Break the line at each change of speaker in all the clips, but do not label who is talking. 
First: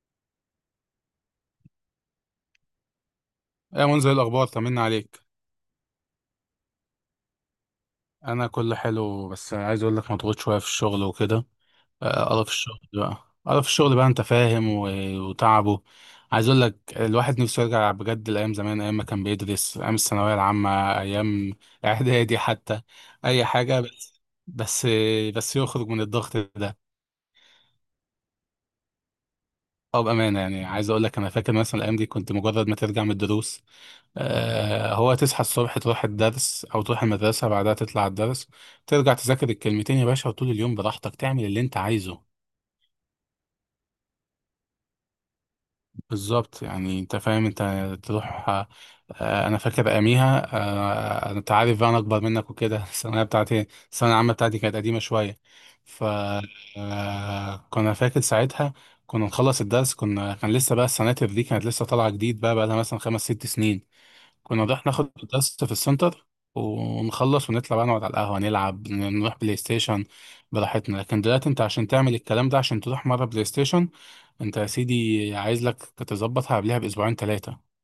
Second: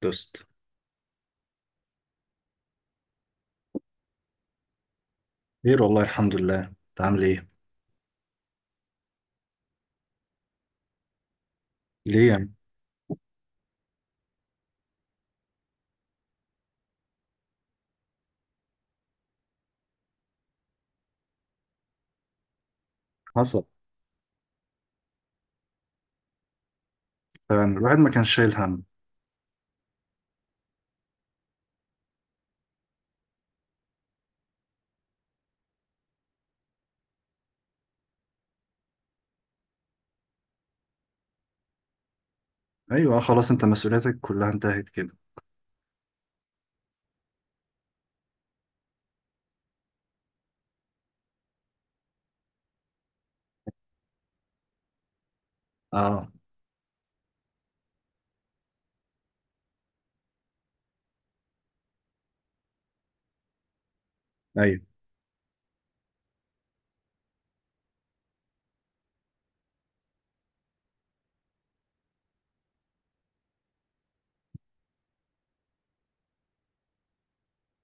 دوست.
ايه منزل الاخبار؟ طمنا عليك.
خير والله، الحمد لله. انت عامل ايه؟
انا كله حلو، بس عايز اقول لك مضغوط شويه في الشغل وكده.
ليه
قرف
يعني؟
الشغل بقى، انت فاهم، و- وتعبه. عايز اقول لك الواحد نفسه يرجع بجد لايام زمان، ايام ما كان بيدرس، ايام الثانويه العامه، ايام اعدادي حتى، اي
حصل.
حاجه، بس بس يخرج من الضغط ده.
فعلا الواحد ما كانش شايل هم.
او بامانه، يعني عايز اقول لك انا فاكر مثلا الايام دي كنت مجرد ما ترجع من الدروس. هو تصحى الصبح، تروح الدرس او تروح المدرسه، بعدها تطلع الدرس، ترجع تذاكر الكلمتين يا باشا، وطول اليوم براحتك تعمل اللي انت عايزه.
ايوه، خلاص انت مسؤولياتك كلها انتهت كده.
بالظبط، يعني انت فاهم، انت تروح انا فاكر اياميها، انت عارف بقى انا اكبر منك وكده الثانويه بتاعتي، الثانويه العامه بتاعتي كانت قديمه شويه. ف
اه،
كنا فاكر ساعتها، كنا نخلص الدرس، كنا كان لسه بقى، السناتر دي كانت لسه طالعه جديد، بقى لها مثلا خمس ست سنين. كنا رايح
ايوه.
ناخد درس في السنتر، ونخلص ونطلع بقى، نقعد على القهوة، نلعب، نروح بلاي ستيشن براحتنا. لكن دلوقتي انت عشان تعمل الكلام ده، عشان تروح مرة بلاي ستيشن، انت يا سيدي عايز لك تظبطها قبلها بأسبوعين ثلاثة.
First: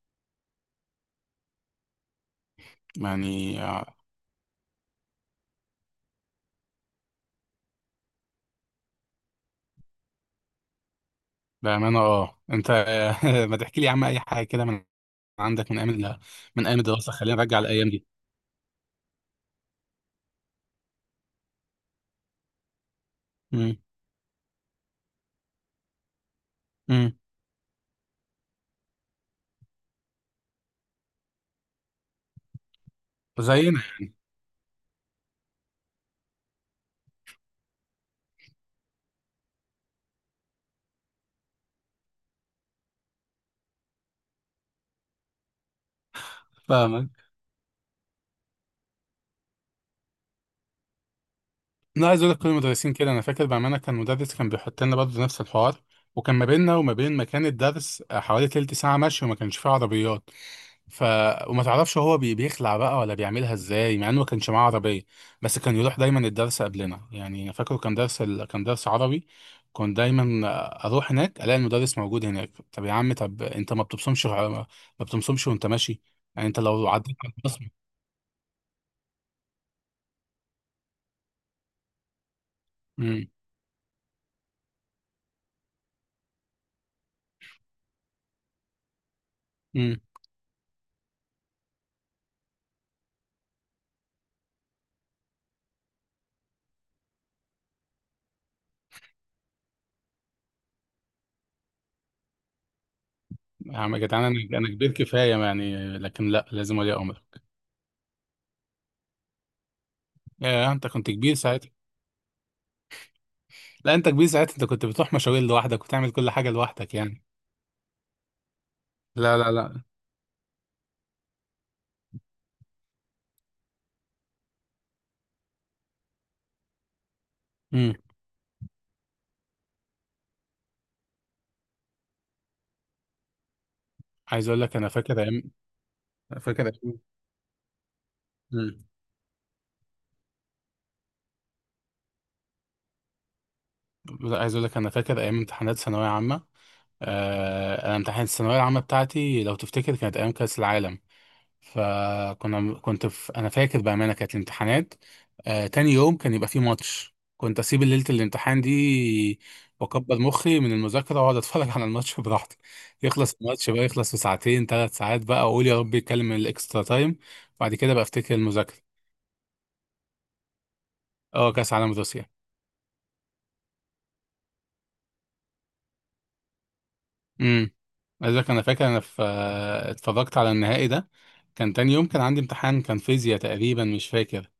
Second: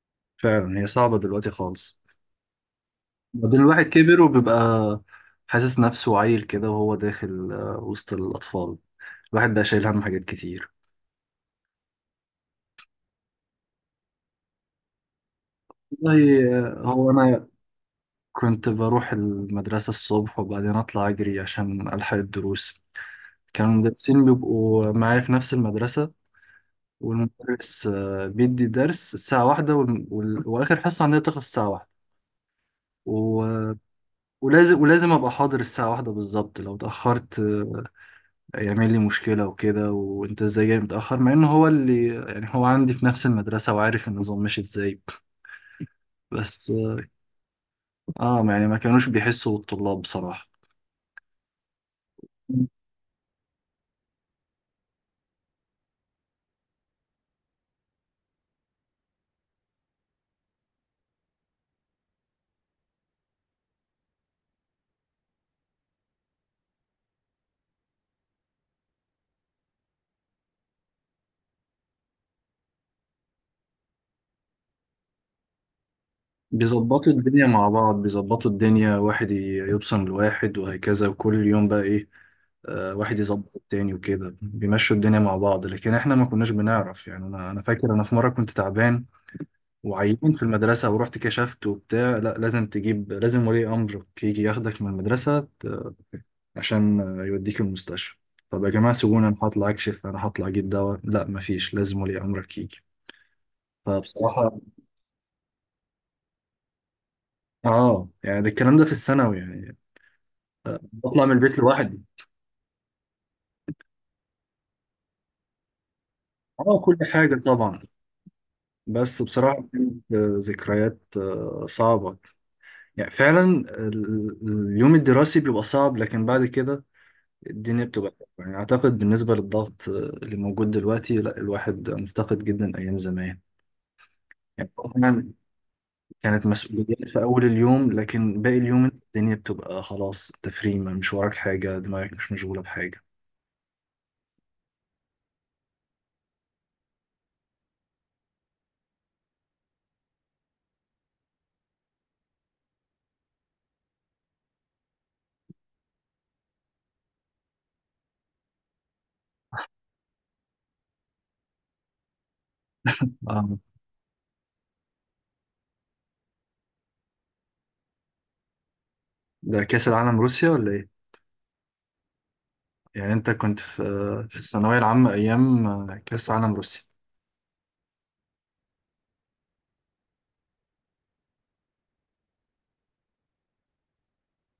فعلا هي صعبه دلوقتي خالص. بعدين
يعني
الواحد كبر وبيبقى حاسس نفسه عيل كده وهو داخل وسط الاطفال. الواحد بقى شايل هم حاجات كتير.
بأمانة اه، انت ما تحكي لي يا عم أي حاجة كده من عندك،
والله.
من أيام
هو
الدراسة، خلينا
انا
نرجع الأيام دي.
كنت بروح المدرسه الصبح وبعدين اطلع اجري عشان الحق الدروس. كانوا
امم
المدرسين بيبقوا معايا في نفس المدرسة.
امم
والمدرس بيدي درس الساعة واحدة وآخر حصة عندنا بتخلص الساعة واحدة. و-
زينا.
ولازم أبقى حاضر الساعة واحدة بالظبط. لو اتأخرت يعمل لي مشكلة وكده، وأنت إزاي جاي متأخر، مع إن هو اللي يعني هو عندي في نفس المدرسة وعارف النظام ماشي إزاي. بس
فاهمك.
يعني ما كانوش بيحسوا بالطلاب بصراحة.
انا عايز اقول لك كل المدرسين كده. انا فاكر بامانه كان مدرس كان بيحط لنا برضه نفس الحوار، وكان ما بيننا وما بين مكان الدرس حوالي تلت ساعه مشي، وما كانش فيه عربيات. ف وما تعرفش هو بيخلع بقى ولا بيعملها ازاي، مع انه ما كانش معاه عربيه. بس كان يروح دايما الدرس قبلنا، يعني انا فاكره كان كان درس عربي. كنت دايما اروح هناك الاقي المدرس موجود هناك. طب يا عم، طب انت ما بتبصمش؟ ما بتبصمش وانت ماشي؟ يعني انت لو
بيظبطوا
عديت على
الدنيا مع بعض، بيظبطوا الدنيا، واحد يبصم لواحد وهكذا، وكل يوم بقى ايه، واحد
البصمه.
يظبط التاني وكده بيمشوا الدنيا مع بعض، لكن احنا ما كناش بنعرف. يعني انا فاكر انا في مره كنت تعبان وعيان في المدرسه ورحت كشفت وبتاع. لا، لازم تجيب، لازم ولي امرك يجي ياخدك من المدرسه عشان يوديك المستشفى. طب يا جماعه سيبوني، انا هطلع اكشف، انا هطلع اجيب دواء، لا مفيش، لازم ولي امرك يجي.
يا عم يا جدعان، انا
فبصراحه،
انا كبير كفايه يعني، لكن لا، لازم ولي امرك.
اه، يعني ده الكلام ده في الثانوي يعني.
يا انت كنت
بطلع من
كبير
البيت
ساعتها.
لوحدي.
لا، انت كبير ساعتها، انت كنت بتروح مشاوير لوحدك وتعمل كل حاجه
اه،
لوحدك
كل
يعني.
حاجة طبعا. بس
لا، لا،
بصراحة
لا.
كانت ذكريات صعبة. يعني فعلا. ال- اليوم الدراسي بيبقى صعب لكن بعد كده الدنيا
امم.
بتبقى حلوة. يعني أعتقد بالنسبة للضغط اللي موجود دلوقتي، لا الواحد مفتقد جدا أيام زمان.
عايز اقول
يعني
لك انا فاكر
طبعا
ايام.
كانت
فاكر ايام
مسؤوليات في أول اليوم لكن باقي
امم.
اليوم الدنيا بتبقى خلاص تفريمة، مش وراك حاجة، دماغك مش مشغولة بحاجة.
لا، عايز اقول لك انا فاكر ايام امتحانات ثانويه عامه. انا امتحانات الثانويه العامه بتاعتي، لو تفتكر، كانت ايام كاس العالم. فكنا كنت في انا فاكر بامانه كانت الامتحانات تاني يوم كان يبقى فيه ماتش، كنت اسيب ليله الامتحان دي واكبر مخي من المذاكره، واقعد اتفرج على الماتش براحتي. يخلص
آه.
الماتش بقى، يخلص في ساعتين ثلاث ساعات، بقى اقول يا رب يتكلم الاكسترا تايم. بعد كده بقى افتكر المذاكره.
ده كأس العالم روسيا ولا إيه؟
اه، كاس عالم روسيا.
يعني انت كنت في في الثانوية العامة ايام كأس عالم روسيا.
امم. لذلك انا فاكر انا في اتفرجت على النهائي ده، كان تاني يوم كان عندي امتحان، كان فيزياء تقريبا، مش فاكر.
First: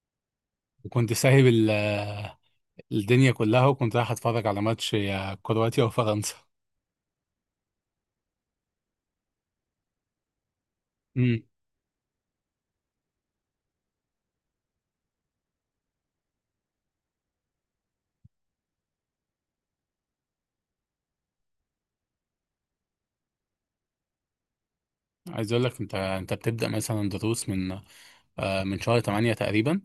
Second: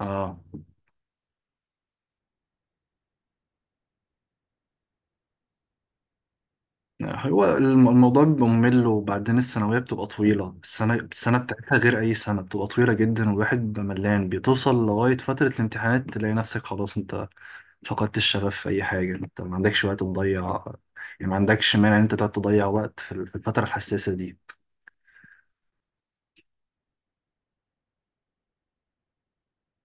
اه.
وكنت سايب الدنيا كلها، وكنت رايح اتفرج على ماتش يا كرواتيا وفرنسا.
هو الموضوع بيبقى ممل، وبعدين الثانوية بتبقى طويلة، السنة، السنة
امم.
بتاعتها غير أي سنة، بتبقى طويلة جدا والواحد بيبقى ملان، بتوصل لغاية فترة الامتحانات تلاقي نفسك خلاص انت فقدت الشغف في أي حاجة، انت ما عندكش وقت تضيع، يعني ما عندكش مانع ان انت تقعد تضيع وقت في في الفترة الحساسة دي.
عايز اقول لك، انت بتبدا مثلا دروس من من شهر 8 تقريبا،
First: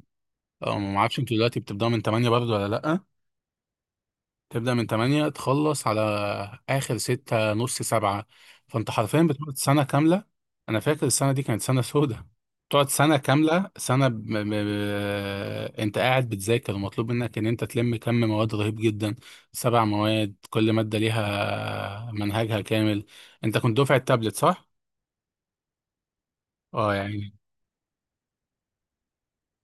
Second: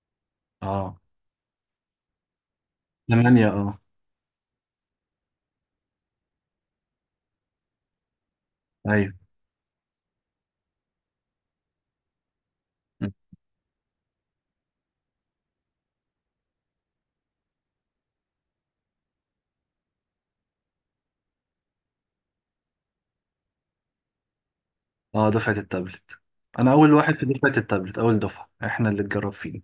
أو ما
اه،
اعرفش انتوا دلوقتي بتبداوا من 8 برضه ولا لا.
8، اه.
تبدا من 8، تخلص على اخر ستة نص سبعة. فانت
ايوه.
حرفيا بتقعد سنة كاملة. انا فاكر السنة دي كانت سنة سودة، تقعد سنة كاملة، سنة انت قاعد بتذاكر، ومطلوب منك ان انت تلم كم مواد رهيب جدا. 7 مواد، كل مادة ليها منهجها كامل. انت كنت دفعة تابلت صح؟
اه، دفعة التابلت. انا اول
اه
واحد في
يعني.
دفعة التابلت، اول دفعة احنا اللي اتجرب فيه.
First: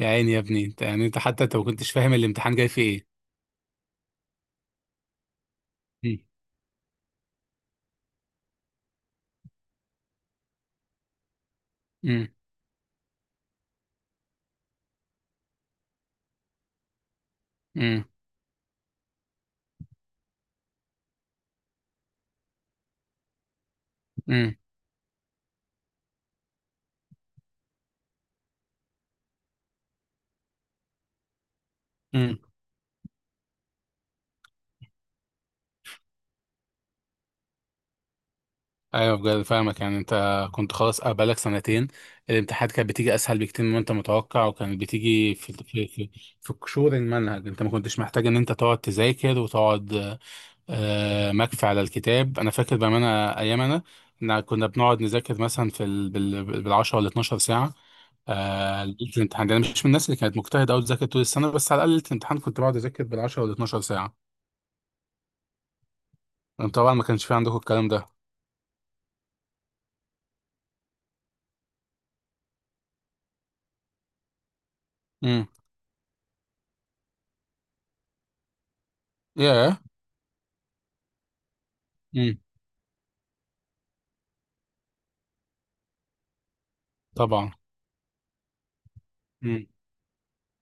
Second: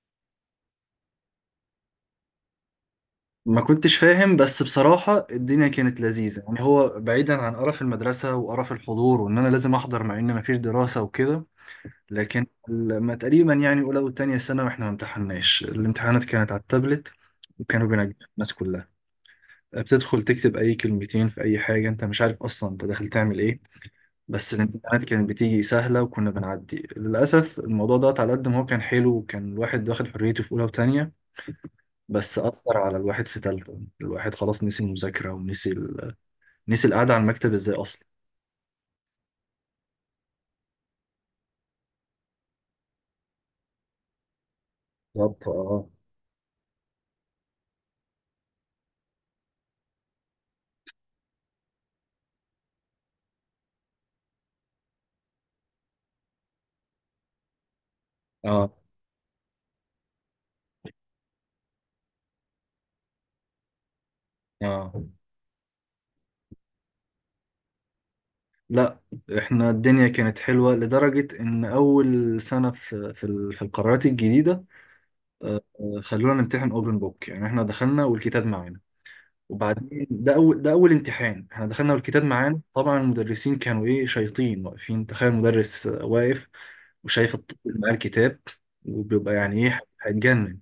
يا عيني يا ابني، انت يعني انت حتى انت ما كنتش فاهم الامتحان جاي فيه
ما كنتش فاهم، بس بصراحة الدنيا كانت
ايه.
لذيذة. يعني هو بعيدا عن قرف المدرسة وقرف الحضور وإن أنا لازم أحضر مع إن مفيش دراسة وكده،
مم.
لكن لما تقريبا، يعني أولى وتانية سنة، وإحنا ما امتحناش، الامتحانات كانت على التابلت وكانوا
مم.
بينجحوا الناس كلها. بتدخل تكتب أي كلمتين في أي حاجة، أنت مش عارف أصلا أنت داخل تعمل إيه. بس
مم.
الامتحانات كانت بتيجي سهلة وكنا بنعدي. للأسف الموضوع ده، على قد ما هو كان حلو وكان الواحد واخد حريته في أولى وتانية، بس
مم.
أثر على الواحد في تالتة، الواحد خلاص نسي المذاكرة ونسي نسي القعدة على المكتب ازاي أصلا.
ايوه، بجد فاهمك. يعني انت كنت خلاص، بقالك سنتين، الامتحانات كانت بتيجي اسهل بكتير مما انت متوقع، وكانت بتيجي
بالظبط اه.
في قشور المنهج. انت ما كنتش محتاج ان انت تقعد تذاكر وتقعد مكفي على الكتاب. انا فاكر بامانه ايام انا، إن كنا بنقعد نذاكر مثلا بال 10 ولا 12 ساعه
اه،
ليله الامتحان ده. انا مش من الناس اللي كانت مجتهده قوي تذاكر طول السنه، بس على الاقل ليله الامتحان كنت بقعد اذاكر بال 10 ولا 12 ساعه.
اه.
طبعا ما كانش في عندكم الكلام ده.
لا، احنا الدنيا كانت حلوة لدرجة ان اول سنة في في القرارات الجديدة،
امم.
خلونا نمتحن اوبن بوك، يعني احنا دخلنا والكتاب معانا.
ياه.
وبعدين ده اول امتحان احنا دخلنا والكتاب
امم.
معانا. طبعا المدرسين كانوا ايه، شياطين واقفين. تخيل مدرس واقف وشايف
طبعا.
الطفل معاه الكتاب، وبيبقى يعني ايه، هيتجنن.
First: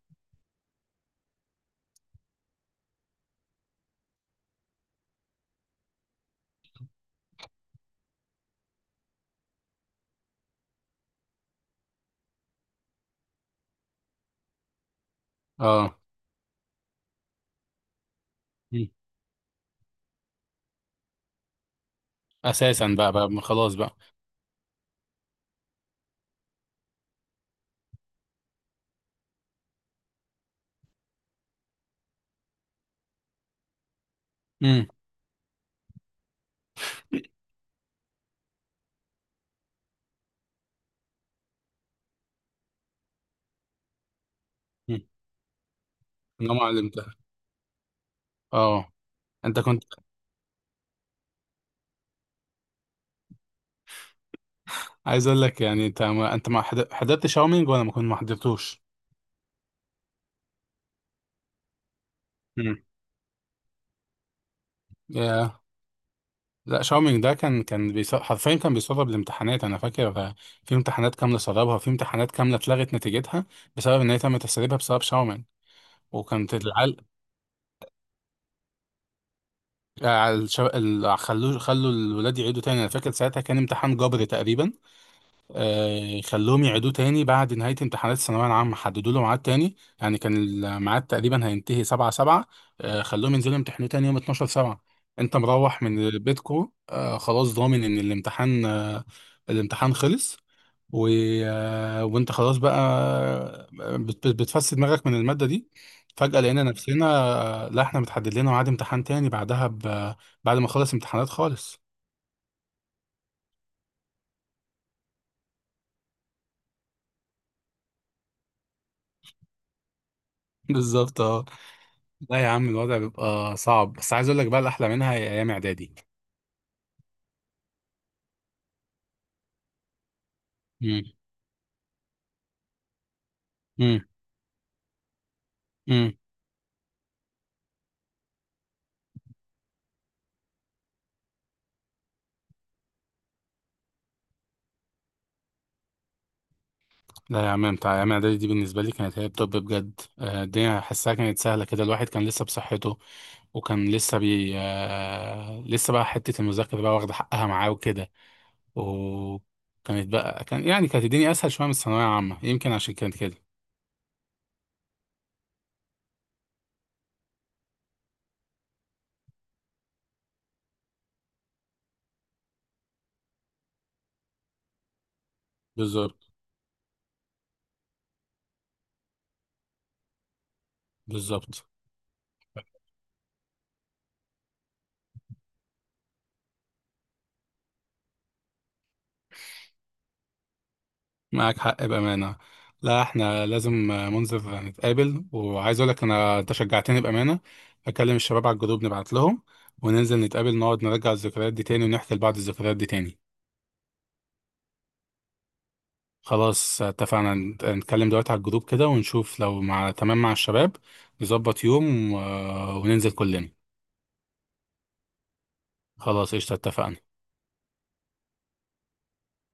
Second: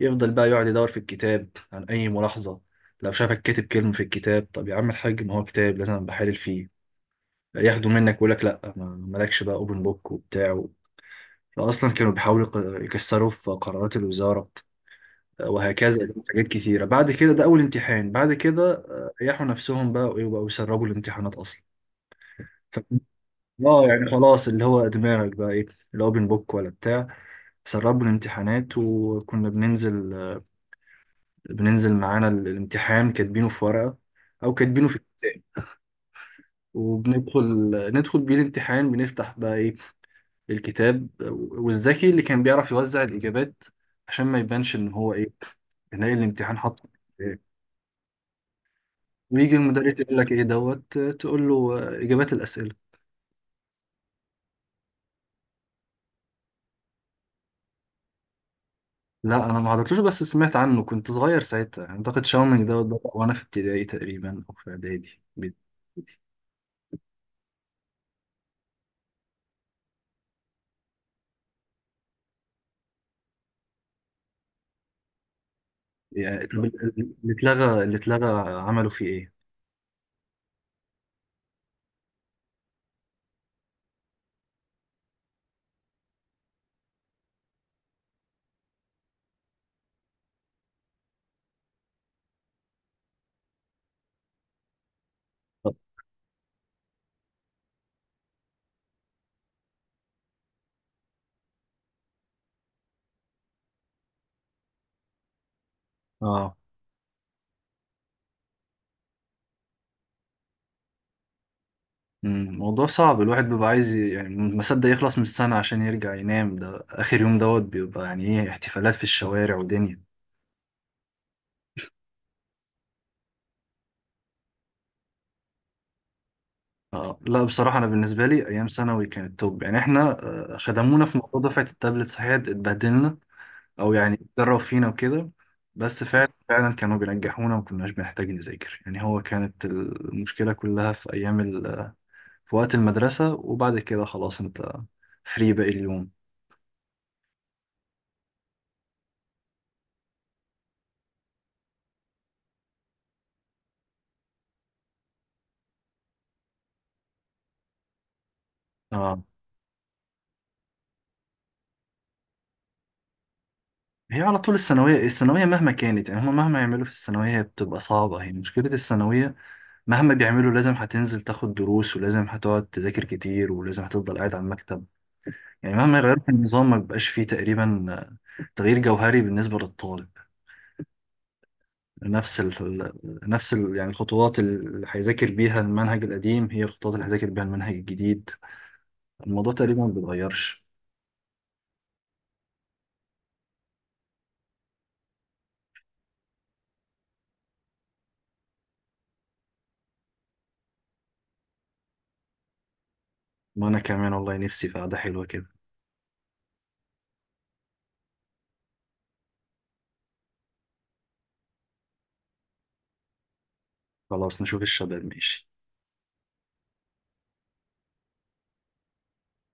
يفضل بقى يقعد يدور في الكتاب عن أي ملاحظة، لو شافك كاتب كلمة في الكتاب. طب يا عم الحاج، ما هو كتاب، لازم بحلل فيه. ياخده منك ويقول لك لا، مالكش بقى اوبن بوك وبتاع. فأصلا كانوا بيحاولوا يكسروا في قرارات الوزارة
اه.
وهكذا حاجات كتيرة. بعد كده ده أول امتحان، بعد كده
مم.
ريحوا نفسهم بقى ويبقوا يسربوا الامتحانات أصلا. ف...
اساسا بقى، ما خلاص
اه،
بقى.
يعني خلاص، اللي هو دماغك بقى ايه، الاوبن بوك ولا بتاع. سربوا الامتحانات وكنا بننزل معانا الامتحان كاتبينه في ورقة أو كاتبينه
امم.
في كتاب، وبندخل بيه الامتحان، بنفتح بقى إيه، الكتاب. والذكي اللي كان بيعرف يوزع الإجابات عشان ما يبانش إن هو إيه، نلاقي
انا
الامتحان
ما
حاطه
علمتها.
إيه.
اه،
ويجي
انت كنت.
المدرس يقول لك إيه دوت، تقول له إجابات الأسئلة.
عايز اقول لك، يعني انت ما حضرت شاومينج، ولا ما كنت ما حضرتوش؟
لا أنا ما حضرتوش، بس سمعت عنه، كنت صغير ساعتها. أعتقد شاومينج
امم.
دوت بدأ وأنا في ابتدائي تقريبا أو في إعدادي.
يا. لا، شاومينج ده كان حرفيا كان بيسرب الامتحانات. انا فاكر في امتحانات كامله سربها، وفي امتحانات كامله اتلغت نتيجتها بسبب ان هي تم تسريبها بسبب شاومينج.
يعني
وكانت
طب
العل...
اللي اتلغى، اللي اتلغى عملوا فيه إيه؟
الشو... ال... خلوا الولاد يعيدوا تاني. انا فاكر ساعتها كان امتحان جبري تقريبا. خلوهم يعيدوه تاني بعد نهاية امتحانات الثانوية العامة، حددوا له ميعاد تاني. يعني كان الميعاد تقريبا هينتهي 7/7. خلوهم ينزلوا يمتحنوه تاني يوم 12/7. انت
طب
مروح من بيتكو خلاص ضامن ان الامتحان الامتحان خلص، و... وانت خلاص بقى بتفسد دماغك من المادة دي، فجأة
آه.
لقينا نفسنا لا، احنا متحدد لنا ميعاد امتحان تاني بعدها بعد ما خلص امتحانات خالص.
مم، موضوع صعب. الواحد بيبقى عايز يعني ما صدق يخلص من السنة عشان يرجع ينام. ده آخر يوم دوت بيبقى يعني إيه، احتفالات في الشوارع ودنيا.
بالظبط اه. لا يا عم، الوضع بيبقى صعب، بس عايز اقول لك بقى، الاحلى منها هي ايام اعدادي.
آه، لا بصراحة أنا بالنسبة لي أيام ثانوي كانت توب. يعني إحنا،
امم
خدمونا في موضوع دفعة التابلت، صحيح اتبهدلنا أو
امم
يعني اتدرب فينا وكده، بس
امم
فعلا فعلا كانوا بينجحونا وما كناش بنحتاج نذاكر. يعني هو كانت المشكلة كلها في أيام في وقت المدرسة وبعد كده خلاص أنت فري باقي اليوم.
لا يا عم، بتاع ايام اعدادي دي بالنسبه لي كانت هي التوب بجد. الدنيا حاسها كانت سهله كده، الواحد كان لسه بصحته، وكان لسه بي آه، لسه بقى حته المذاكره بقى واخده حقها معاه وكده.
آه.
وكانت بقى كان يعني كانت الدنيا اسهل شويه من الثانويه العامه، يمكن عشان كانت كده.
هي على طول الثانوية، الثانوية مهما كانت، يعني هما مهما يعملوا في الثانوية هي بتبقى صعبة، هي مشكلة الثانوية، مهما بيعملوا لازم هتنزل تاخد دروس ولازم هتقعد تذاكر كتير ولازم هتفضل قاعد على المكتب. يعني مهما يغيروا في
بالظبط.
النظام ما بيبقاش فيه تقريبا تغيير جوهري بالنسبة للطالب.
بالظبط.
نفس ال... يعني الخطوات اللي هيذاكر بيها المنهج القديم هي الخطوات اللي هيذاكر بيها المنهج الجديد. الموضوع تقريبا ما بيتغيرش.
معاك حق بأمانة. لا، احنا لازم منزل نتقابل. وعايز اقول لك انا، انت شجعتني بأمانة. اكلم الشباب على الجروب، نبعت لهم وننزل نتقابل، نقعد نرجع الذكريات دي تاني، ونحكي لبعض الذكريات دي تاني.
وأنا كمان والله نفسي في قعدة حلوة كده.
خلاص، اتفقنا. نتكلم دلوقتي على الجروب كده، ونشوف لو مع تمام مع الشباب، نظبط يوم وننزل كلنا.
خلاص نشوف الشباب ماشي.
خلاص، قشطة، اتفقنا.